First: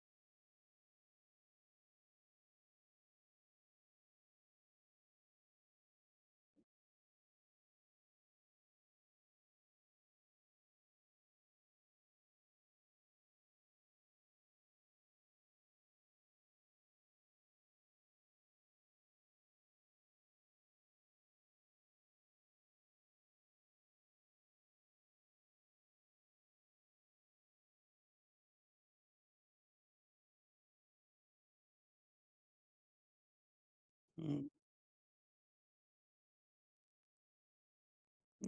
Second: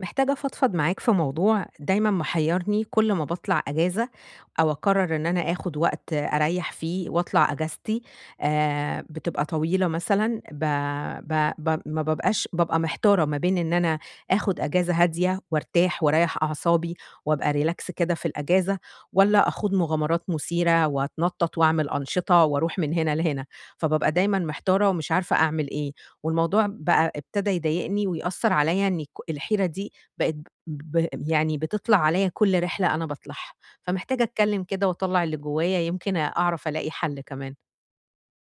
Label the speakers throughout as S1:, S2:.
S1: محتاجة أفضفض معاك في موضوع دايمًا محيّرني، كل ما باطلع أجازة أو أقرر إن أنا آخد وقت أريّح فيه وأطلع أجازتي. بتبقى طويلة، مثلًا ب ب ب ما بابقاش بابقى محتارة ما بين إن أنا آخد أجازة هادية وارتاح واريّح أعصابي وأبقى relax كده في الأجازة، والّا أخوض مغامرات مثيرة وأتنطط وأعمل أنشطة وأروح من هنا لهنا. فبابقى دايمًا محتارة ومش عارفة أعمل إيه، والموضوع بقى ابتدى يضايقني ويأثّر عليَّ، إن الحيرة دي بقت يعني بتطلع عليَّ كل رحلة أنا باطلعها، فمحتاجة
S2: إمم.
S1: أتكلم كده وأطلّع اللي جوايا، يمكن أعرف ألاقي حل كمان.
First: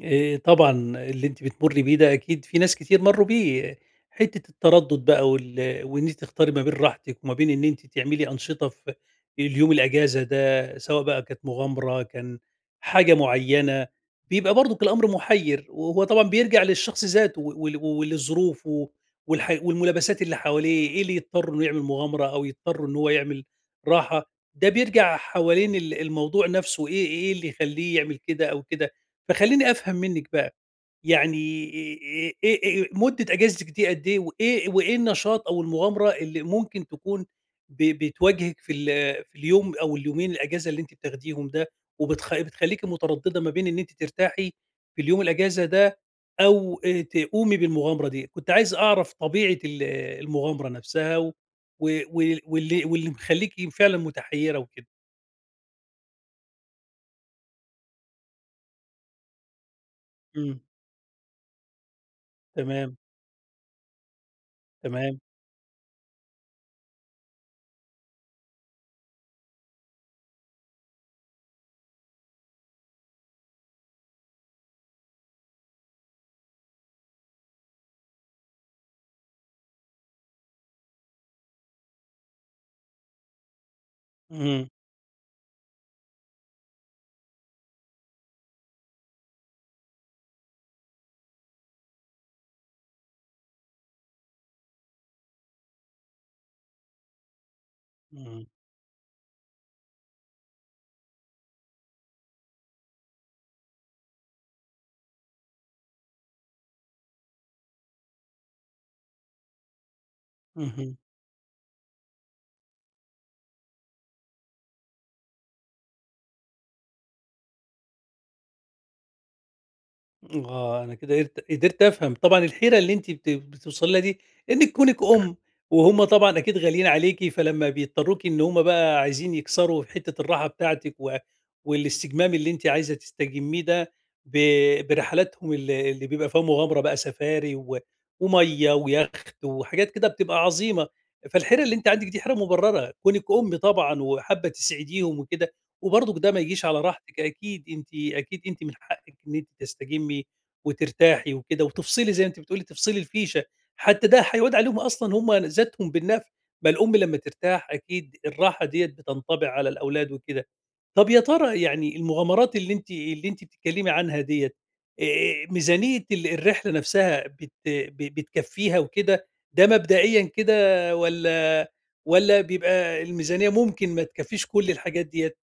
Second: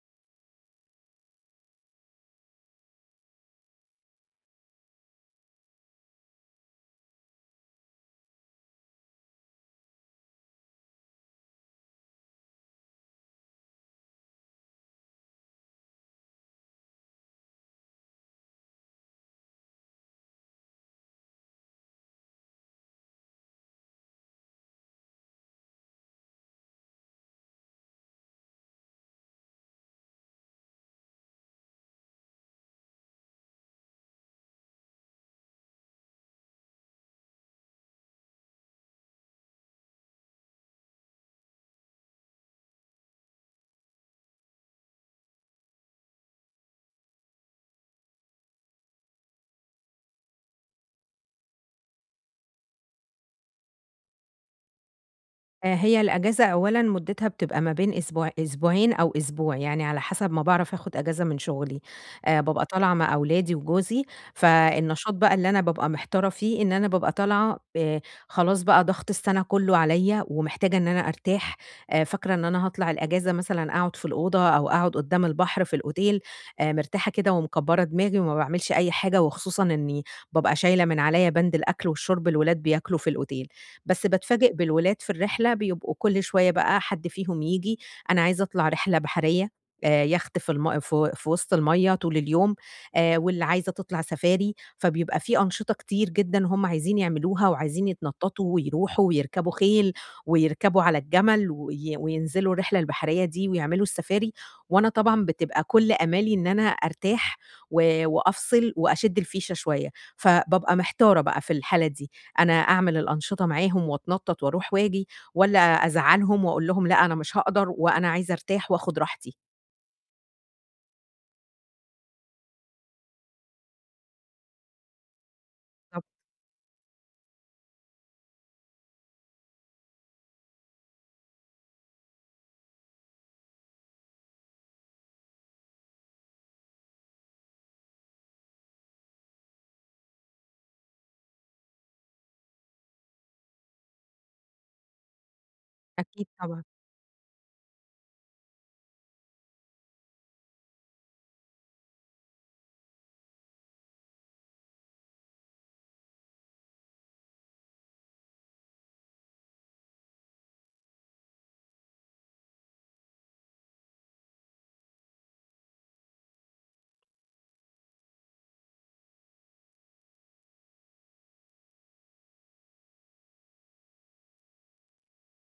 S2: طبعًا اللي أنتِ بتمُرّي بيه ده أكيد في ناس كتير مرّوا بيه، حتّة التردُّد بقى وإن أنتِ تختاري ما بين راحتِك وما بين إن أنتِ تعملي أنشطة في اليوم الأجازة ده، سواء بقى كانت مغامرة، كان حاجة معيّنة، بيبقى برضُك الأمر مُحيّر، وهو طبعًا بيرجع للشخص ذاته و ول ولظروفه و والح والملابسات اللي حواليه، إيه اللي يضطر إنه يعمل مغامرة أو يضطر إن هو يعمل راحة، ده بيرجع حوالين الموضوع نَفْسه إيه اللي يخلّيه يعمل كده أو كده. فخلّيني أفهم منِّك بقى، يعني إيه مدة أجازتِك دي قد إيه، وإيه النشاط أو المغامرة اللي ممكن تكون بتواجهِك في في اليوم أو اليومين الأجازة اللي أنتِ بتاخديهم ده، بتخلّيكِ مترددة ما بين إن أنتِ ترتاحي في اليوم الأجازة ده أو تقومي بالمغامرة دي؟ كنت عايز أعرف طبيعة المغامرة نفسها واللي مخلّيكِ فعلًا متحيرة وكده.
S1: هي الأجازة أولًا مُدّتها بتبقى ما بين أسبوع أسبوعين أو أسبوع، يعني على حسب ما
S2: إمم،
S1: باعرف آخُد أجازة من شُغلي. بابقى طالعة
S2: تمام،
S1: مع أولادي وجوزي، فالنشاط
S2: تمام.
S1: بقى اللي أنا بابقى محتارة فيه إن أنا بابقى طالعة خلاص بقى ضغط السَنة كُلّه عليّا ومحتاجة إن أنا أرتاح. فاكرة إن أنا هاطلع الأجازة مثلًا أقعُد في الأوضة أو أقعُد قُدّام البحر في الأوتيل، مرتاحة كده ومكبّرة دماغي وما باعملش أي حاجة، وخصوصًا إنّي بابقى شايلة من عليّا بَند الأكل والشُرب، الولاد بياكلوا في الأوتيل. بس باتفاجئ
S2: اهم،
S1: بالولاد في الرحلة بيبقوا كل شوية بقى حد فيهم ييجي، أنا عايزة أطلع رحلة بحرية، يخت في وسط المَيّة طول اليوم، واللي عايزة تطلع سفاري. فبيبقى في أنشطة كتير جدًا هم عايزين يعملوها وعايزين
S2: إمم،
S1: يتنططوا ويروحوا ويركبوا خيل ويركبوا على الجمل وينزلوا الرحلة البحرية دي ويعملوا السفاري، وأنا طبعًا بتبقى كل آمالي إن أنا أرتاح وأفصل وأشد الفيشة شوية، فبابقى
S2: اهم.
S1: محتارة بقى في الحالة دي. أنا أعمل الأنشطة معاهم وأتنطط وأروح وآجي، والّا أزعّلهم وأقول لهم لأ أنا مش هاقدر وأنا عايزة أرتاح وآخد راحتي؟
S2: آه، أنا كده قدرت أفهم، طبعًا الحيرة اللي أنتِ بتوصلي لها دي إنِّك كونِك أُم، وهُم
S1: طب
S2: طبعًا أكيد غاليين عليكِ، فلمّا بيضطروكِ إن هُم بقى عايزين يكسروا في حتة الراحة بتاعتِك والاستجمام اللي أنتِ عايزة تستجميه ده ب برحلاتهم اللي بيبقى فيها مغامرة بقى سفاري ومَيّة ويخت وحاجات كده بتبقى عظيمة، فالحيرة اللي أنتِ عندِك دي حيرة مبررة، كونِك أُم طبعًا وحابة تسعديهم وكده وبرضك
S1: أكيد
S2: ده ما
S1: طبعًا.
S2: يجيش على راحتِك، أكيد أنتِ من حقِك إن أنتِ تستجمي وترتاحي وكده، وتفصلي زي ما أنتِ بتقولي تفصلي الفيشة، حتى ده هيعود عليهم أصلًا هم ذاتهم بالنفع، ما الأم لمّا ترتاح أكيد الراحة ديّة بتنطبع على الأولاد وكده. طب يا ترى يعني المغامرات اللي أنتِ بتتكلمي عنها ديّة، ميزانية الرحلة نفسها بت ب بتكفيها وكده، ده مبدئيًا كده والّا بيبقى الميزانية ممكن ما تكفيش كل الحاجات ديّة؟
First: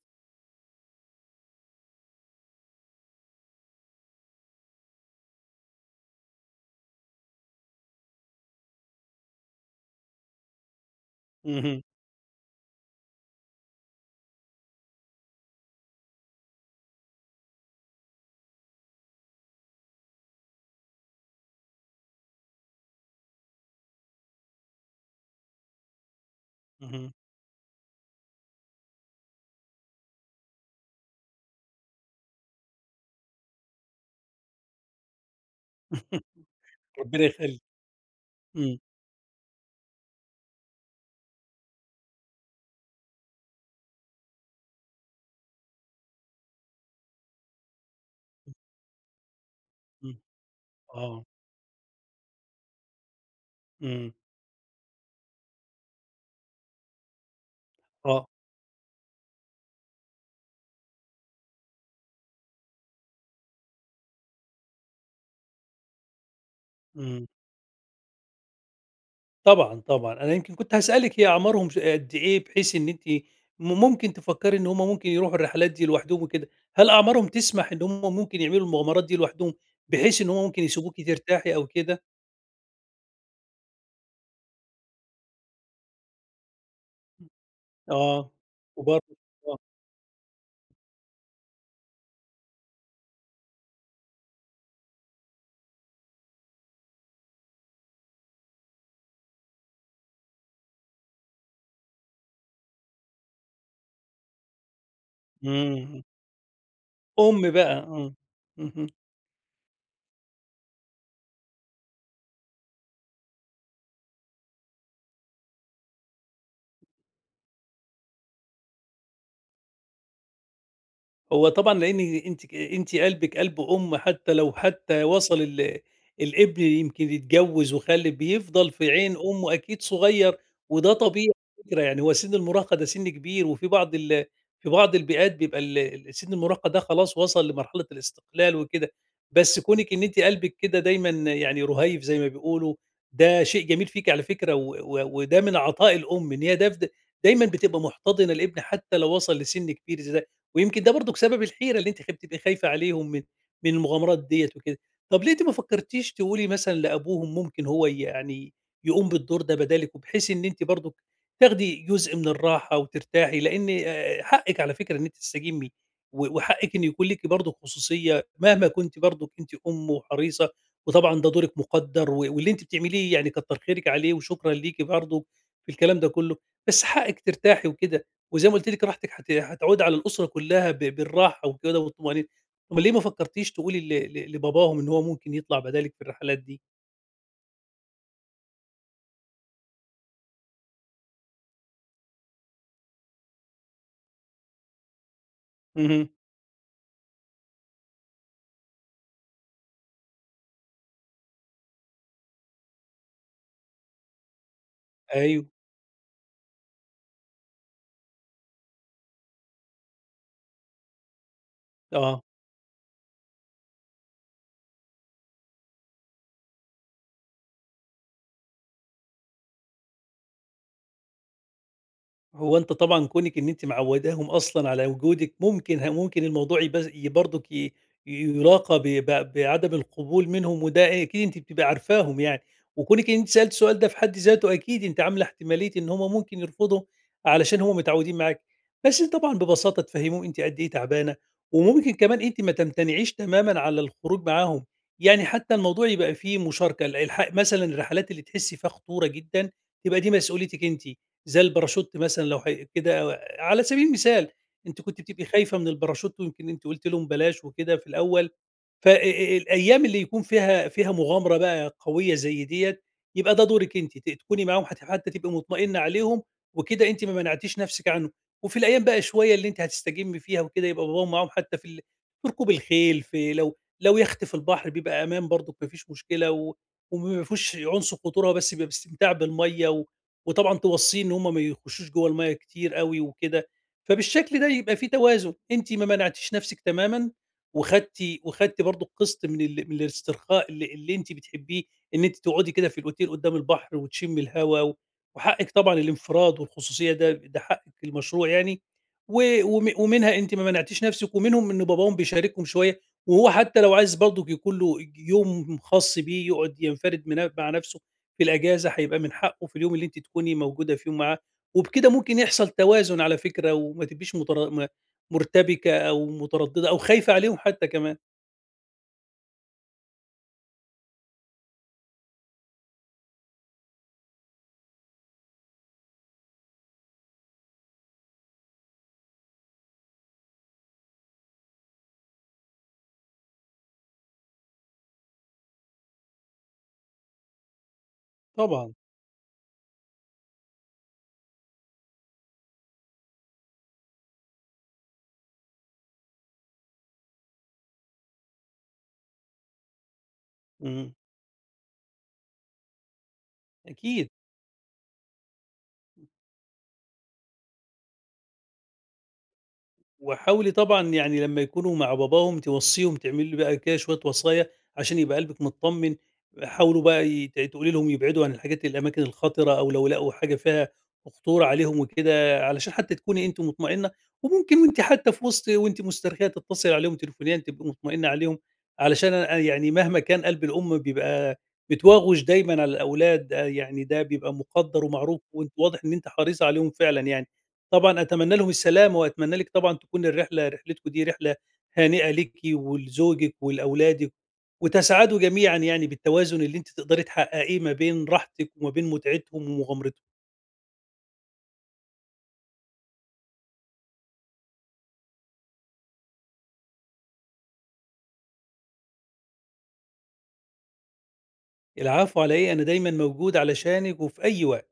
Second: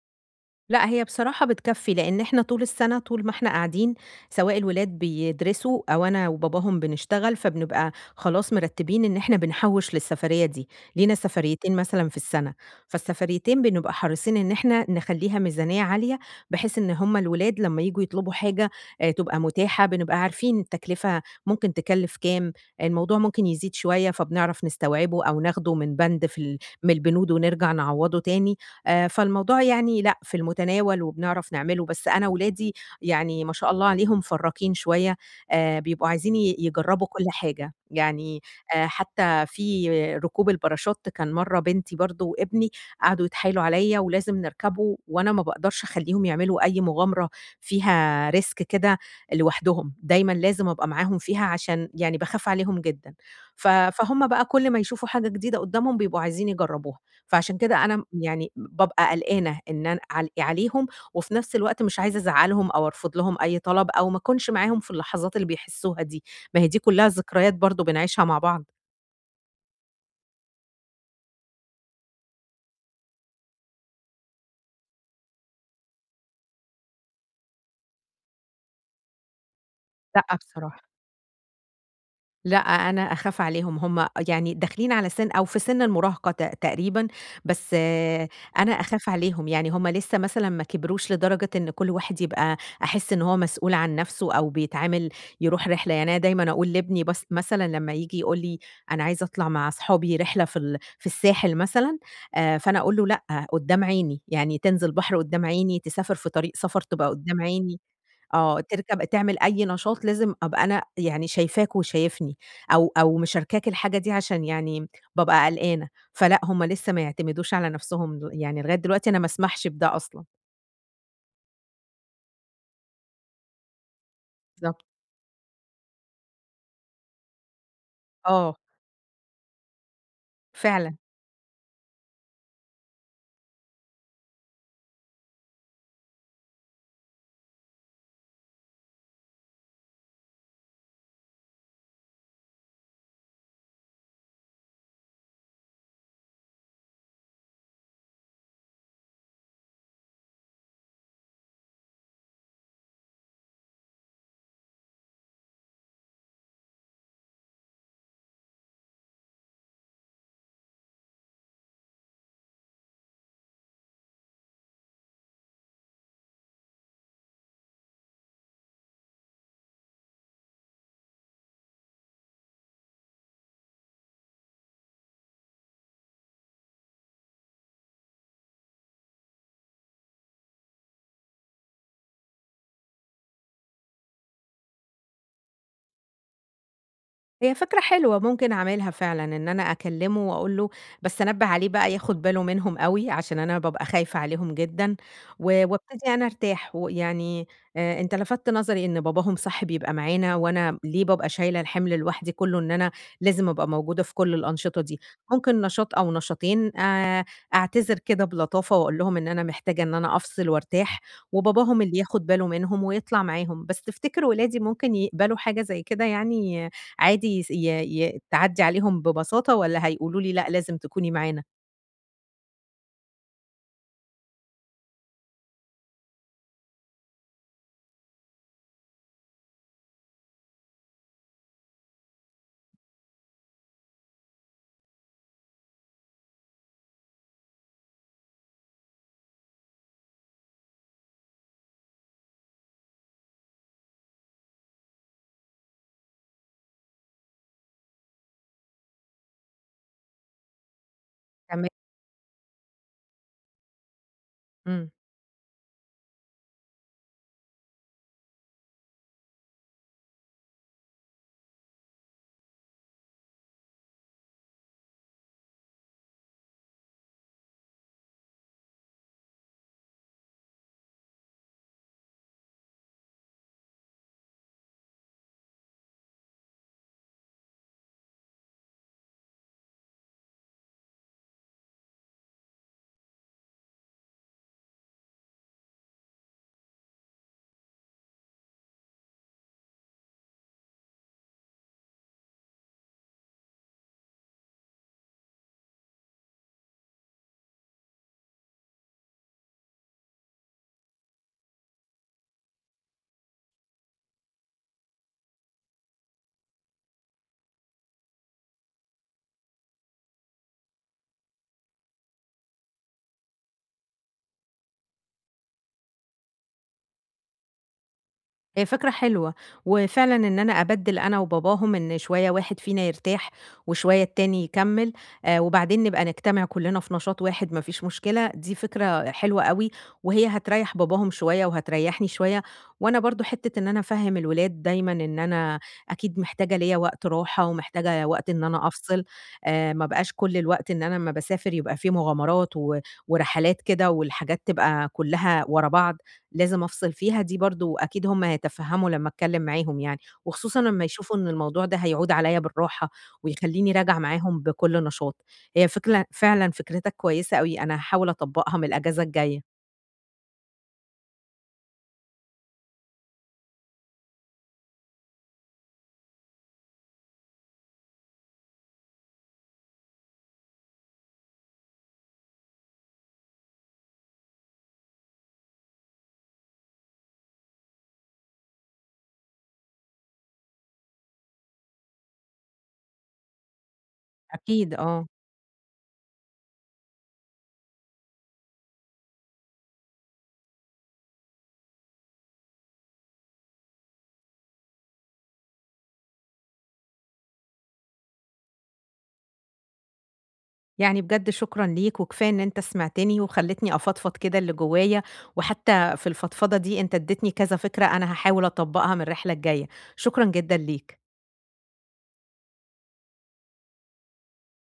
S1: لأ، هي بصراحة بتكفّي، لإن إحنا طول السَنة طول ما إحنا قاعدين، سواء الولاد بيدرسوا أو أنا وباباهم بنشتغل، فبنبقى خلاص مرتّبين إن إحنا بنحوّش للسفرية دي، لينا سفريتين
S2: اهم،
S1: مثلًا في السَنة. فالسفريتين بنبقى حريصين إن إحنا نخلّيها ميزانية عالية، بحيث إن هُم الولاد لمّا ييجوا يطلبوا حاجة تبقى متاحة، بنبقى عارفين التكلفة ممكن تكلّف كام، الموضوع ممكن يزيد شوية، فبنعرف نستوعبه أو ناخده من بند في ال من
S2: اهم.
S1: البنود ونرجع نعوّضه تاني. فالموضوع يعني لأ، في المتناول وبنعرف نعمله، بس أنا ولادي يعني ما شاء الله عليهم فراكين شوية، بيبقوا عايزين يجرّبوا
S2: ربنا
S1: كل
S2: يخلّيك.
S1: حاجة، يعني
S2: إمم،
S1: حتى في ركوب الباراشوت كان مرّة بنتي برضه وابني قعدوا يتحايلوا عليّا ولازم نركبه، وأنا ما باقدرش أخلّيهم يعملوا أي مغامرة فيها risk كده لوحدهم،
S2: إمم.
S1: دايمًا لازم أبقى معاهم
S2: آه،
S1: فيها عشان يعني باخاف عليهم جدًا.
S2: إمم،
S1: فهُم بقى كل ما يشوفوا حاجة جديدة قدّامهم بيبقوا عايزين يجرّبوها. فعشان كده أنا
S2: آه،
S1: يعني بابقى قلقانة إن أنا عليهم، وفي نفس الوقت مش عايزة أزعّلهم أو أرفض لهم أي طلب أو ما أكونش معاهم في اللحظات اللي بيحسّوها دي، ما هي دي كلّها
S2: إمم.
S1: ذكريات برضه بنعيشها مع بعض.
S2: طبعًا، طبعًا. أنا يمكن كنت هاسألِك هي أعمارهم قد إيه بحيث إن أنتِ ممكن تفكّري إن هم ممكن يروحوا الرحلات دي لوحدهم وكده، هل أعمارهم تسمح إن هم ممكن يعملوا المغامرات دي لوحدهم بحيث إن
S1: لأ
S2: هم ممكن
S1: بصراحة.
S2: يسيبوكِ ترتاحي أو كده؟
S1: لأ، أنا أخاف عليهم، هم يعني داخلين على سِن أو في سِن المراهقة تقريبًا، بس آه،
S2: آه،
S1: أنا أخاف
S2: وبرضه
S1: عليهم،
S2: آه،
S1: يعني هم لسه مثلًا ما كبروش لدرجة إن كل واحد يبقى أحس إن هو مسؤول عن نَفْسه أو بيتعامل يروح رحلة، يعني أنا دايمًا أقول لابني بس مثلًا لمّا ييجي يقول لي أنا عايز أطلع مع أصحابي رحلة في الساحل مثلًا. فأنا أقول له لأ، قدّام عيني، يعني تنزل بحر قدّام
S2: إمم.
S1: عيني،
S2: امم.
S1: تسافر في طريق سفر تبقى قدّام
S2: أم بقى،
S1: عيني.
S2: آه.
S1: آه،
S2: اهم.
S1: تركب تعمل أي نشاط لازم أبقى أنا يعني شايفاك وشايفني، أو مشاركاك الحاجة دي عشان يعني بابقى قلقانة، فلأ هُم لسه ما يعتمدوش على نفسهم، يعني لغاية دلوقتي أنا ما أسمحش بده أصلًا.
S2: هو طبعًا لإن أنتِ أنتِ قلبِك قلب أم حتى لو
S1: بالضبط،
S2: حتى وصل الابن يمكن يتجوّز وخَلِّف،
S1: آه،
S2: بيفضل في عين أمه أكيد صغيّر، وده
S1: فعلًا.
S2: طبيعي على فكرة، يعني هو سِن المراهقة ده سِن كبير، وفي بعض في بعض البيئات بيبقى ال ال سِن المراهقة ده خلاص وصل لمرحلة الاستقلال وكده، بس كونِك إن أنتِ قلبِك كده دايمًا يعني رُهيّف زي ما بيقولوا، ده شيء جميل فيكِ على فكرة و و وده من عطاء الأم، إن هي دايمًا بتبقى محتضنة الابن حتى لو وصل لسِن كبير زي ويمكن ده برضك سبب الحيرة اللي أنتِ بتبقي خايفة عليهم من المغامرات ديّة وكده. طب ليه أنتِ ما فكرتيش تقولي مثلًا لأبوهم ممكن هو يعني يقوم بالدور ده بدالِك، وبحيث إن أنتِ برضك تاخدي جزء من الراحة وترتاحي، لإن حقِك على فكرة إن أنتِ تستجمي، وحقِك إن يكون ليكِ برضك خصوصية مهما كنتِ برضك أنتِ أم وحريصة، وطبعًا ده دورِك مقدّر، واللي أنتِ بتعمليه يعني كتّر خيرِك عليه وشكرًا ليكِ برضه في الكلام ده كله، بس حقِك ترتاحي وكده. وزي ما قُلت لِك راحتِك هتعود على الأسرة كلّها بالراحة وكده والطمأنينة، أُمّال ليه ما فكّرتيش تقولي ل ل لباباهم إن هو ممكن يطلع بدالِك في الرحلات دي؟
S1: هي فكرة حلوة ممكن أعملها فعلًا، إن أنا أكلّمه وأقول له بس أنبّه عليه بقى ياخد باله منهم أوي، عشان أنا بابقى خايفة عليهم جدًا، وابتدي
S2: اهم.
S1: أنا أرتاح، ويعني أنت لفتت نظري إن باباهم صح بيبقى معانا، وأنا ليه بابقى شايلة الحمل لوحدي كلّه، إن أنا لازم أبقى موجودة في كل الأنشطة دي.
S2: أيوه،
S1: ممكن نشاط أو نشاطين أعتذر كده بلطافة وأقول لهم إن أنا محتاجة إن أنا أفصل وارتاح، وباباهم اللي
S2: آه.
S1: ياخد باله منهم ويطلع معاهم، بس تفتكر ولادي ممكن يقبلوا حاجة زي كده يعني عادي يس ي ي تعدّي عليهم ببساطة والّا هيقولوا لي لأ لازم تكوني معانا؟
S2: هو أنتِ طبعًا كونِك إن أنتِ معوّداهم أصلًا على وجودِك، ممكن ممكن الموضوع يبز ي برضُك يُلاقى ب ب بعدم القبول منهم، وده أكيد أنتِ بتبقي عارفاهم يعني، وكونِك إن أنتِ سألتِ السؤال ده في حد ذاته أكيد أنتِ عاملة احتمالية إن هم ممكن يرفضوا علشان هم متعوّدين معاكِ، بس أنتِ طبعًا ببساطة تفهّميهم أنتِ قد إيه تعبانة، وممكن كمان أنتِ ما تمتنعيش تمامًا على الخروج معاهم، يعني حتى الموضوع يبقى فيه مشاركة، مثلًا الرحلات اللي تحسّي فيها خطورة جدًا تبقى دي مسؤوليتِك أنتِ. زي
S1: تمام،
S2: الباراشوت مثلًا لو كده على سبيل المثال، أنتِ
S1: إمم.
S2: كنتِ بتبقي خايفة من الباراشوت ويمكن أنتِ قُلتِ لهم بلاش وكده في الأول، ف الأيام اللي يكون فيها مغامرة بقى قوية زي ديّة، يبقى ده دورِك أنتِ، تكوني معاهم حتى تبقي مطمئنة عليهم، وكده أنتِ ما منعتيش نفسِك عنهم. وفي الأيام بقى شوية اللي أنتِ هتستجمي فيها وكده، يبقى باباهم معاهم حتى في ال في ركوب الخيل، في لو يخت في البحر بيبقى أمان برضُك ما فيش مشكلة، وما فيهوش عنصر خطورة، هو بس بيبقى باستمتاع بالمَيّة، وطبعًا توصّيه إن هم ما يخشوش جوّه المَيّة كتير أوي وكده. فبالشكل ده يبقى في توازن، أنتِ ما منعتيش نفسِك تمامًا وخدتِ وخدتِ برضه قسط من ال من الاسترخاء اللي أنتِ بتحبيه، إن أنتِ تقعدي كده في الأوتيل قدّام البحر وتشمي الهوا، وحقِّك طبعًا الانفراد والخصوصية ده حقِّك المشروع يعني، و وم ومنها أنتِ ما منعتيش نفسِك، ومنهم إن باباهم بيشاركهم شوية، وهو حتى لو عايز برضه يكون له يوم خاص بيه يقعد ينفرد من مع نفسه في الأجازة، هيبقى من حقه في اليوم اللي أنتِ تكوني موجودة فيهم معاه، وبكده ممكن يحصل توازن على فكرة، وما تبقيش مُرتبكة أو مترددة أو خايفة عليهم حتى كمان،
S1: هي فكرة حلوة، وفعلًا إن أنا أبدِّل أنا وباباهم إن شوية واحد فينا يرتاح وشوية التاني يكمّل، وبعدين نبقى نجتمع كلّنا في نشاط واحد ما فيش مشكلة، دي فكرة حلوة أوي. وهي هتريّح باباهم شوية وهتريّحني شوية، وأنا برضه حتّة إن أنا أفهِّم الولاد دايمًا إن أنا أكيد محتاجة ليّا وقت راحة ومحتاجة وقت إن أنا
S2: طبعًا،
S1: أفصِل، ما بقاش كل الوقت إن أنا أمّا باسافر يبقى في مغامرات ورحلات كده والحاجات تبقى كلّها ورا بعض. لازم أفصل فيها، دي برضه أكيد هم هيتفهّموا لمّا أتكلّم معاهم يعني، وخصوصًا لمّا
S2: إمم،
S1: يشوفوا إن الموضوع ده هيعود عليَّ بالراحة، ويخلّيني راجعة
S2: أكيد.
S1: معاهم بكل نشاط. هي فكرة فعلًا فكرتك كويسة أوي، أنا هاحاول أطبّقها من الأجازة الجاية.
S2: وحاولي طبعًا يعني لمّا يكونوا مع باباهم توصّيهم تعملي بقى كده شوية وصايا عشان يبقى قلبِك متطمن، حاولوا بقى تقولي لهم يبعدوا عن الحاجات الأماكن الخطرة أو لو لقوا حاجة فيها خطورة عليهم وكده، علشان حتى تكوني أنتِ مطمئنة، وممكن وأنتِ حتى في وسط وأنتِ مسترخية تتصلي عليهم تليفونيًا تبقي مطمئنة عليهم، علشان أنا يعني مهما كان قلب الأم بيبقى متواغش دايمًا على الأولاد، آه، يعني ده بيبقى
S1: أكيد
S2: مُقدّر
S1: آه.
S2: ومعروف وأنتِ واضح إن أنتِ حريصة عليهم فعلًا يعني. طبعًا أتمنى لهم السلامة، وأتمنى لِك طبعًا تكون الرحلة رحلتكم دي رحلة هانئة ليكِ ولزوجِك ولأولادِك، وتسعدوا جميعًا يعني بالتوازن اللي أنتِ تقدري تحققيه ما بين راحتِك وما بين متعتهم ومغامرتهم.
S1: يعني بجد شكرًا ليك، وكفاية إن أنت سمعتني وخلّيتني أفضفض كده اللي جوايا، وحتى في الفضفضة دي أنت ادّيتني كذا فكرة أنا هاحاول أطبّقها من الرحلة الجاية. شكرًا جدًا ليك.
S2: العفو على إيه، أنا دايمًا موجود علشانِك وفي أي وقت.